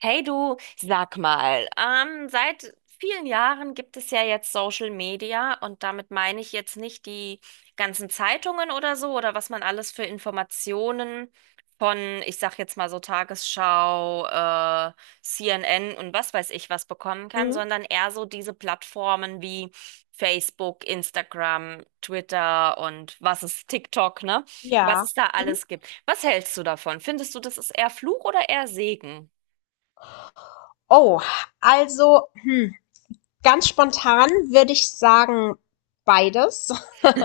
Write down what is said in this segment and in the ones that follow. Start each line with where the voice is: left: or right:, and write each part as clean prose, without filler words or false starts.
right: Hey du, sag mal, seit vielen Jahren gibt es ja jetzt Social Media, und damit meine ich jetzt nicht die ganzen Zeitungen oder so oder was man alles für Informationen von, ich sag jetzt mal, so Tagesschau, CNN und was weiß ich was bekommen kann,
left: Mhm.
right: sondern eher so diese Plattformen wie Facebook, Instagram, Twitter und was ist TikTok, ne? Was
left: Ja.
right: es da
left: Mhm.
right: alles gibt. Was hältst du davon? Findest du, das ist eher Fluch oder eher Segen?
left: Oh, also, hm, ganz spontan würde ich sagen, beides.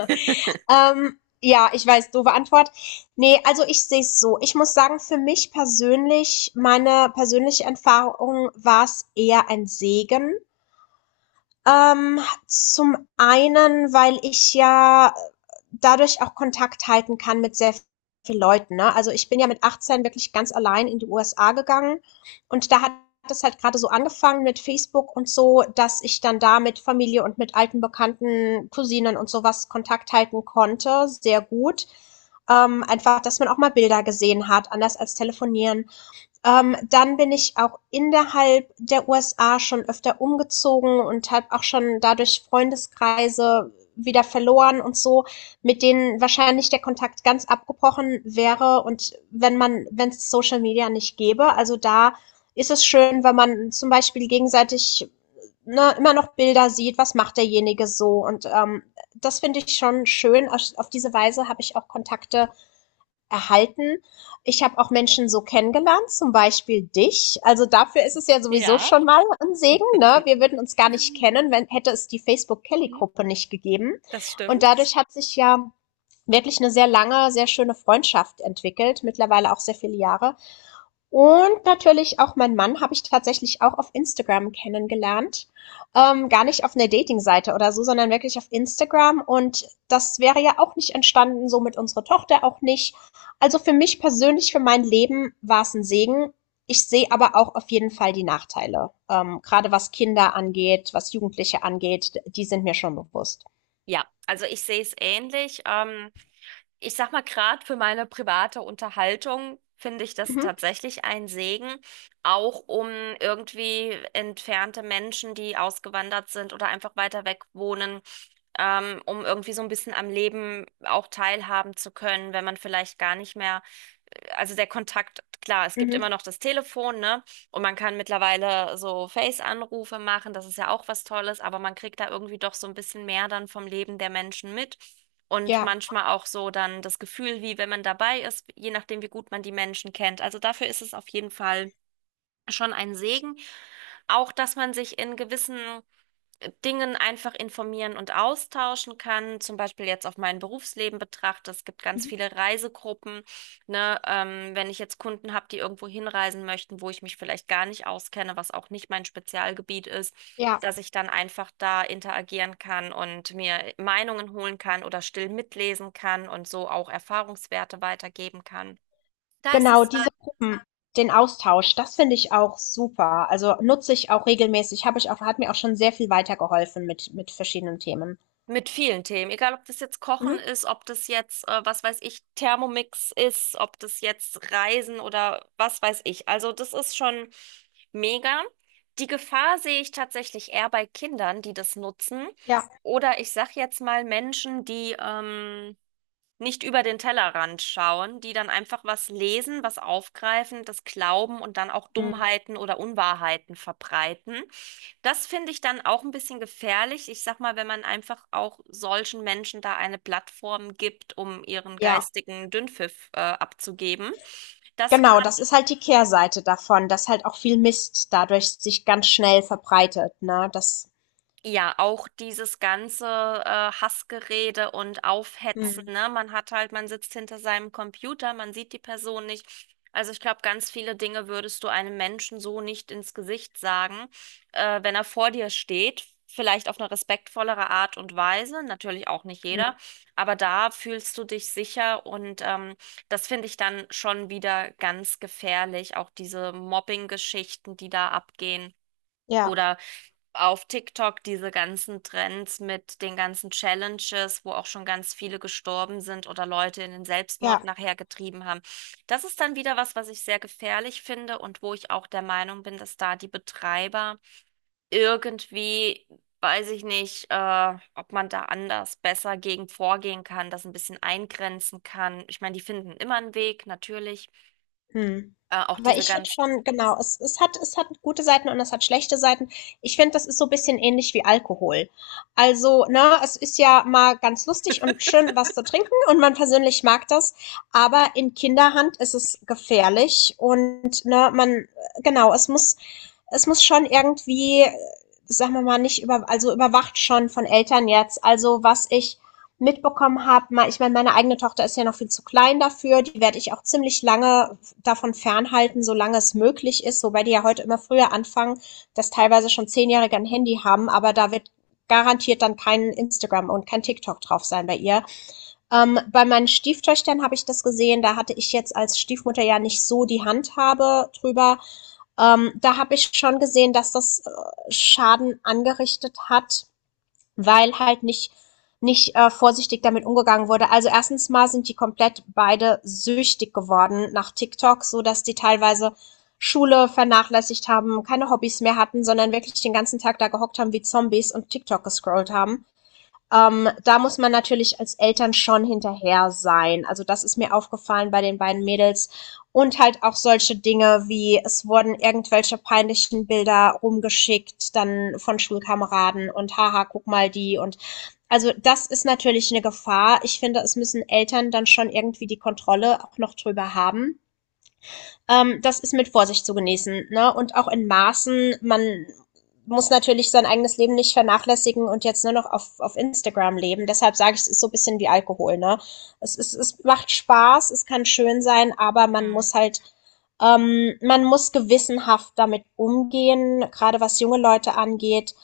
left: Ja, ich weiß, doofe Antwort. Nee, also ich sehe es so. Ich muss sagen, für mich persönlich, meine persönliche Erfahrung war es eher ein Segen. Ähm, zum einen, weil ich ja dadurch auch Kontakt halten kann mit sehr vielen Leuten, ne? Also, ich bin ja mit 18 wirklich ganz allein in die USA gegangen und da hat es halt gerade so angefangen mit Facebook und so, dass ich dann da mit Familie und mit alten Bekannten, Cousinen und sowas Kontakt halten konnte, sehr gut. Einfach, dass man auch mal Bilder gesehen hat, anders als telefonieren. Dann bin ich auch innerhalb der USA schon öfter umgezogen und habe auch schon dadurch Freundeskreise wieder verloren und so, mit denen wahrscheinlich der Kontakt ganz abgebrochen wäre, und wenn es Social Media nicht gäbe. Also da ist es schön, wenn man zum Beispiel gegenseitig, ne, immer noch Bilder sieht, was macht derjenige so, und das finde ich schon schön. Auf diese Weise habe ich auch Kontakte erhalten. Ich habe auch Menschen so kennengelernt, zum Beispiel dich. Also dafür ist es ja sowieso
right: Ja.
left: schon mal ein Segen. Ne? Wir würden uns gar nicht kennen, wenn, hätte es die Facebook-Kelly-Gruppe nicht gegeben.
right: Das
left: Und
right: stimmt.
left: dadurch hat sich ja wirklich eine sehr lange, sehr schöne Freundschaft entwickelt, mittlerweile auch sehr viele Jahre. Und natürlich auch mein Mann, habe ich tatsächlich auch auf Instagram kennengelernt. Gar nicht auf einer Dating-Seite oder so, sondern wirklich auf Instagram. Und das wäre ja auch nicht entstanden, so mit unserer Tochter auch nicht. Also, für mich persönlich, für mein Leben war es ein Segen. Ich sehe aber auch auf jeden Fall die Nachteile, grade was Kinder angeht, was Jugendliche angeht, die sind mir schon bewusst.
right: Ja, also ich sehe es ähnlich. Ich sag mal, gerade für meine private Unterhaltung finde ich das
left: Mhm,
right: tatsächlich ein Segen, auch um irgendwie entfernte Menschen, die ausgewandert sind oder einfach weiter weg wohnen, um irgendwie so ein bisschen am Leben auch teilhaben zu können, wenn man vielleicht gar nicht mehr, also der Kontakt, klar, es gibt
left: mhm,
right: immer noch das Telefon, ne? Und man kann mittlerweile so Face-Anrufe machen, das ist ja auch was Tolles, aber man kriegt da irgendwie doch so ein bisschen mehr dann vom Leben der Menschen mit. Und
left: ja,
right: manchmal auch so dann das Gefühl, wie wenn man dabei ist, je nachdem, wie gut man die Menschen kennt. Also dafür ist es auf jeden Fall schon ein Segen. Auch, dass man sich in gewissen Dingen einfach informieren und austauschen kann. Zum Beispiel jetzt auf mein Berufsleben betrachte. Es gibt ganz
left: mhm,
right: viele Reisegruppen, ne? Wenn ich jetzt Kunden habe, die irgendwo hinreisen möchten, wo ich mich vielleicht gar nicht auskenne, was auch nicht mein Spezialgebiet ist,
left: ja.
right: dass ich dann einfach da interagieren kann und mir Meinungen holen kann oder still mitlesen kann und so auch Erfahrungswerte weitergeben kann. Da ist
left: Genau,
right: es
left: diese Gruppen, den Austausch, das finde ich auch super. Also nutze ich auch regelmäßig, habe ich auch, hat mir auch schon sehr viel weitergeholfen mit verschiedenen Themen.
right: mit vielen Themen, egal ob das jetzt Kochen
left: Mhm.
right: ist, ob das jetzt, was weiß ich, Thermomix ist, ob das jetzt Reisen oder was weiß ich. Also das ist schon mega. Die Gefahr sehe ich tatsächlich eher bei Kindern, die das nutzen.
left: Ja.
right: Oder ich sag jetzt mal Menschen, die, nicht über den Tellerrand schauen, die dann einfach was lesen, was aufgreifen, das glauben und dann auch
left: Mhm.
right: Dummheiten oder Unwahrheiten verbreiten. Das finde ich dann auch ein bisschen gefährlich. Ich sag mal, wenn man einfach auch solchen Menschen da eine Plattform gibt, um ihren
left: Ja,
right: geistigen Dünnpfiff, abzugeben. Das
left: genau,
right: kann
left: das ist halt die Kehrseite davon, dass halt auch viel Mist dadurch sich ganz schnell verbreitet, ne?
right: ja, auch dieses ganze, Hassgerede und Aufhetzen,
left: Mhm.
right: ne? Man hat halt, man sitzt hinter seinem Computer, man sieht die Person nicht. Also ich glaube, ganz viele Dinge würdest du einem Menschen so nicht ins Gesicht sagen, wenn er vor dir steht. Vielleicht auf eine respektvollere Art und Weise, natürlich auch nicht
left: Mhm.
right: jeder, aber da fühlst du dich sicher, und das finde ich dann schon wieder ganz gefährlich, auch diese Mobbing-Geschichten, die da abgehen.
left: Ja,
right: Oder auf TikTok diese ganzen Trends mit den ganzen Challenges, wo auch schon ganz viele gestorben sind oder Leute in den Selbstmord
left: ja.
right: nachher getrieben haben. Das ist dann wieder was, was ich sehr gefährlich finde und wo ich auch der Meinung bin, dass da die Betreiber irgendwie, weiß ich nicht, ob man da anders besser gegen vorgehen kann, das ein bisschen eingrenzen kann. Ich meine, die finden immer einen Weg, natürlich.
left: Hm.
right: Auch
left: Aber
right: diese
left: ich finde
right: ganz,
left: schon, genau, es hat, es hat gute Seiten und es hat schlechte Seiten. Ich finde, das ist so ein bisschen ähnlich wie Alkohol. Also, ne, es ist ja mal ganz lustig und schön, was zu trinken, und man persönlich mag das, aber in Kinderhand ist es gefährlich und, ne, man, genau, es muss, es muss schon irgendwie, sagen wir mal, nicht über, also überwacht schon von Eltern jetzt. Also, was ich mitbekommen habe, mal, ich meine, meine eigene Tochter ist ja noch viel zu klein dafür, die werde ich auch ziemlich lange davon fernhalten, solange es möglich ist, wobei die ja heute immer früher anfangen, dass teilweise schon Zehnjährige ein Handy haben, aber da wird garantiert dann kein Instagram und kein TikTok drauf sein bei ihr. Bei meinen Stieftöchtern habe ich das gesehen, da hatte ich jetzt als Stiefmutter ja nicht so die Handhabe drüber. Da habe ich schon gesehen, dass das Schaden angerichtet hat, weil halt nicht vorsichtig damit umgegangen wurde. Also erstens mal sind die komplett beide süchtig geworden nach TikTok, so dass die teilweise Schule vernachlässigt haben, keine Hobbys mehr hatten, sondern wirklich den ganzen Tag da gehockt haben wie Zombies und TikTok gescrollt haben. Da muss man natürlich als Eltern schon hinterher sein. Also das ist mir aufgefallen bei den beiden Mädels. Und halt auch solche Dinge wie, es wurden irgendwelche peinlichen Bilder rumgeschickt, dann von Schulkameraden und haha, guck mal die und, also das ist natürlich eine Gefahr. Ich finde, es müssen Eltern dann schon irgendwie die Kontrolle auch noch drüber haben. Das ist mit Vorsicht zu genießen, ne? Und auch in Maßen, man muss natürlich sein eigenes Leben nicht vernachlässigen und jetzt nur noch auf Instagram leben. Deshalb sage ich, es ist so ein bisschen wie Alkohol, ne? Es macht Spaß, es kann schön sein, aber man muss halt, man muss gewissenhaft damit umgehen, gerade was junge Leute angeht.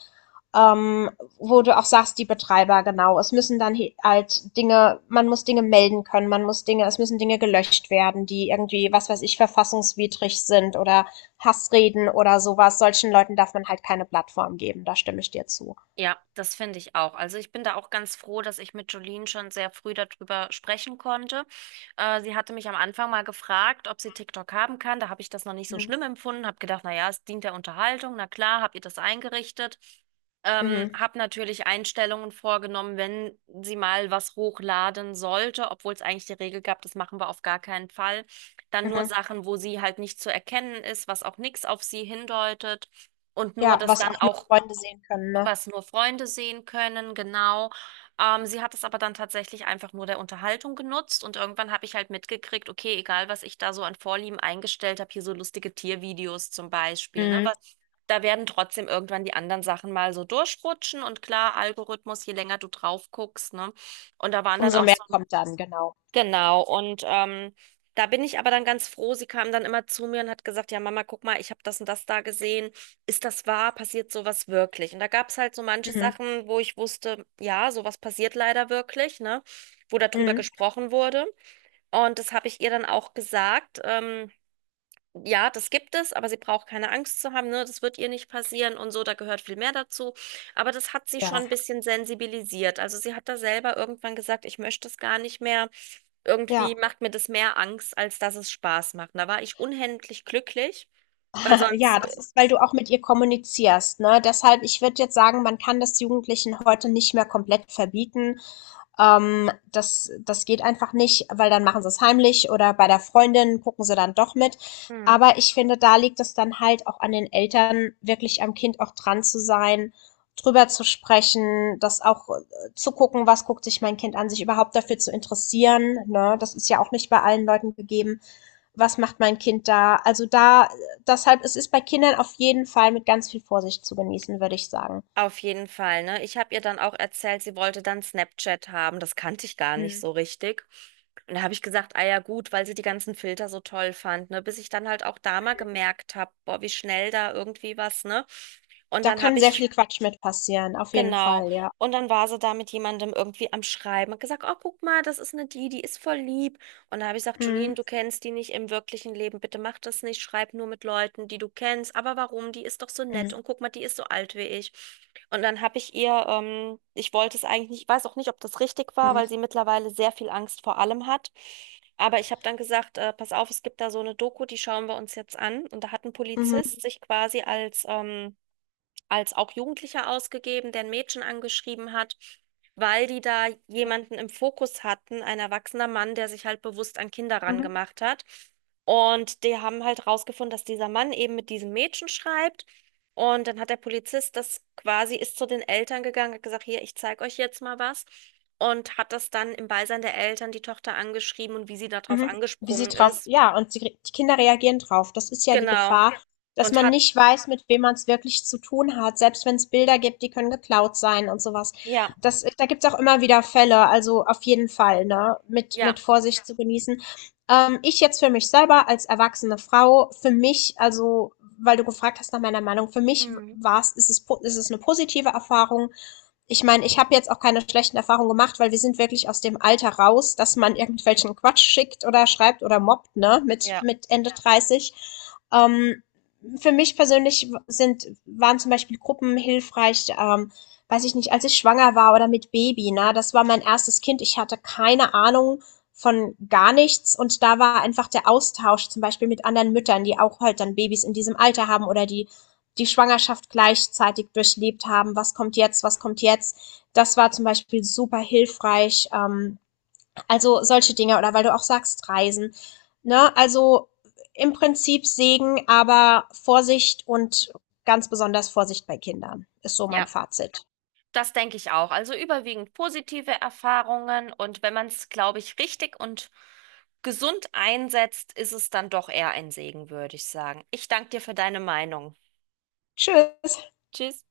left: Ähm, wo du auch sagst, die Betreiber, genau. Es müssen dann halt Dinge, man muss Dinge melden können, man muss Dinge, es müssen Dinge gelöscht werden, die irgendwie, was weiß ich, verfassungswidrig sind, oder Hassreden oder sowas. Solchen Leuten darf man halt keine Plattform geben, da stimme ich dir zu.
right: ja, das finde ich auch. Also ich bin da auch ganz froh, dass ich mit Jolene schon sehr früh darüber sprechen konnte. Sie hatte mich am Anfang mal gefragt, ob sie TikTok haben kann. Da habe ich das noch nicht so
left: Mhm.
right: schlimm empfunden, habe gedacht, na ja, es dient der Unterhaltung. Na klar, habe ihr das eingerichtet.
left: Mhm.
right: Habe natürlich Einstellungen vorgenommen, wenn sie mal was hochladen sollte, obwohl es eigentlich die Regel gab, das machen wir auf gar keinen Fall. Dann nur
left: Mhm.
right: Sachen, wo sie halt nicht zu erkennen ist, was auch nichts auf sie hindeutet. Und nur
left: Ja,
right: das
left: was
right: dann
left: auch nur
right: auch,
left: Freunde sehen können, ne?
right: was nur Freunde sehen können, genau. Sie hat es aber dann tatsächlich einfach nur der Unterhaltung genutzt, und irgendwann habe ich halt mitgekriegt, okay, egal was ich da so an Vorlieben eingestellt habe, hier so lustige Tiervideos zum Beispiel, ne?
left: Mhm.
right: Weil da werden trotzdem irgendwann die anderen Sachen mal so durchrutschen, und klar, Algorithmus, je länger du drauf guckst, ne? Und da waren dann
left: Umso
right: auch
left: mehr
right: so,
left: kommt dann, genau.
right: genau, und da bin ich aber dann ganz froh. Sie kam dann immer zu mir und hat gesagt, ja Mama, guck mal, ich habe das und das da gesehen. Ist das wahr? Passiert sowas wirklich? Und da gab es halt so manche
left: Mhm.
right: Sachen, wo ich wusste, ja, sowas passiert leider wirklich, ne? Wo darüber
left: Mhm.
right: gesprochen wurde. Und das habe ich ihr dann auch gesagt. Ja, das gibt es, aber sie braucht keine Angst zu haben, ne? Das wird ihr nicht passieren und so, da gehört viel mehr dazu. Aber das hat sie schon
left: Ja,
right: ein bisschen sensibilisiert. Also sie hat da selber irgendwann gesagt, ich möchte es gar nicht mehr. Irgendwie
left: ja,
right: macht mir das mehr Angst, als dass es Spaß macht. Da war ich unendlich glücklich, weil sonst.
left: ja, das ist, weil du auch mit ihr kommunizierst, ne? Deshalb, ich würde jetzt sagen, man kann das Jugendlichen heute nicht mehr komplett verbieten. Das geht einfach nicht, weil dann machen sie es heimlich oder bei der Freundin gucken sie dann doch mit. Aber ich finde, da liegt es dann halt auch an den Eltern, wirklich am Kind auch dran zu sein, drüber zu sprechen, das auch zu gucken, was guckt sich mein Kind an, sich überhaupt dafür zu interessieren. Ne? Das ist ja auch nicht bei allen Leuten gegeben. Was macht mein Kind da? Also da, deshalb, es ist bei Kindern auf jeden Fall mit ganz viel Vorsicht zu genießen, würde ich sagen.
right: Auf jeden Fall, ne? Ich habe ihr dann auch erzählt, sie wollte dann Snapchat haben. Das kannte ich gar nicht
left: Hm.
right: so richtig. Und da habe ich gesagt, ah ja gut, weil sie die ganzen Filter so toll fand, ne? Bis ich dann halt auch da mal gemerkt habe, boah, wie schnell da irgendwie was, ne? Und
left: Da
right: dann
left: kann
right: habe
left: sehr
right: ich,
left: viel Quatsch mit passieren, auf jeden
right: genau.
left: Fall, ja.
right: Und dann war sie da mit jemandem irgendwie am Schreiben und gesagt, oh, guck mal, das ist eine, die, die ist voll lieb. Und da habe ich gesagt, Jolene,
left: Mhm.
right: du kennst die nicht im wirklichen Leben, bitte mach das nicht, schreib nur mit Leuten, die du kennst. Aber warum? Die ist doch so nett,
left: Mhm.
right: und guck mal, die ist so alt wie ich. Und dann habe ich ihr, ich wollte es eigentlich nicht, ich weiß auch nicht, ob das richtig war,
left: Mhm.
right: weil sie mittlerweile sehr viel Angst vor allem hat. Aber ich habe dann gesagt, pass auf, es gibt da so eine Doku, die schauen wir uns jetzt an. Und da hat ein
left: Mhm.
right: Polizist sich quasi als, als auch Jugendlicher ausgegeben, der ein Mädchen angeschrieben hat, weil die da
left: Ja.
right: jemanden im Fokus hatten, ein erwachsener Mann, der sich halt bewusst an Kinder
left: Mhm.
right: rangemacht hat. Und die haben halt rausgefunden, dass dieser Mann eben mit diesem Mädchen schreibt. Und dann hat der Polizist das quasi, ist zu den Eltern gegangen, hat gesagt, hier, ich zeige euch jetzt mal was. Und hat das dann im Beisein der Eltern die Tochter angeschrieben und wie sie darauf
left: Mhm. Wie sie
right: angesprungen
left: drauf
right: ist.
left: ja, und sie die Kinder reagieren drauf. Das ist ja die
right: Genau.
left: Gefahr. Ja. Dass
right: Und
left: man
right: hat,
left: nicht weiß, mit wem man es wirklich zu tun hat, selbst wenn es Bilder gibt, die können geklaut sein und sowas.
right: ja,
left: Das, da gibt es auch immer wieder Fälle, also auf jeden Fall, ne, mit
right: ja,
left: mit Ja. Vorsicht zu genießen. Ich jetzt für mich selber als erwachsene Frau, für mich also, weil du gefragt hast nach meiner Meinung, für mich
right: mhm.
left: war es, ist es eine positive Erfahrung. Ich meine, ich habe jetzt auch keine schlechten Erfahrungen gemacht, weil wir sind wirklich aus dem Alter raus, dass man irgendwelchen Quatsch schickt oder schreibt oder mobbt, ne, mit,
right: Ja.
left: mit Ende 30. Ähm, für mich persönlich sind, waren zum Beispiel Gruppen hilfreich, weiß ich nicht, als ich schwanger war oder mit Baby, ne, das war mein erstes Kind, ich hatte keine Ahnung von gar nichts, und da war einfach der Austausch zum Beispiel mit anderen Müttern, die auch halt dann Babys in diesem Alter haben, oder die die Schwangerschaft gleichzeitig durchlebt haben, was kommt jetzt, was kommt jetzt. Das war zum Beispiel super hilfreich. Also solche Dinge, oder weil du auch sagst, Reisen. Ne? Also im Prinzip Segen, aber Vorsicht und ganz besonders Vorsicht bei Kindern ist so mein
right: Ja.
left: Fazit.
right: Das denke ich auch. Also überwiegend positive Erfahrungen, und wenn man es, glaube ich, richtig und gesund einsetzt, ist es dann doch eher ein Segen, würde ich sagen. Ich danke dir für deine Meinung.
left: Tschüss.
right: Tschüss.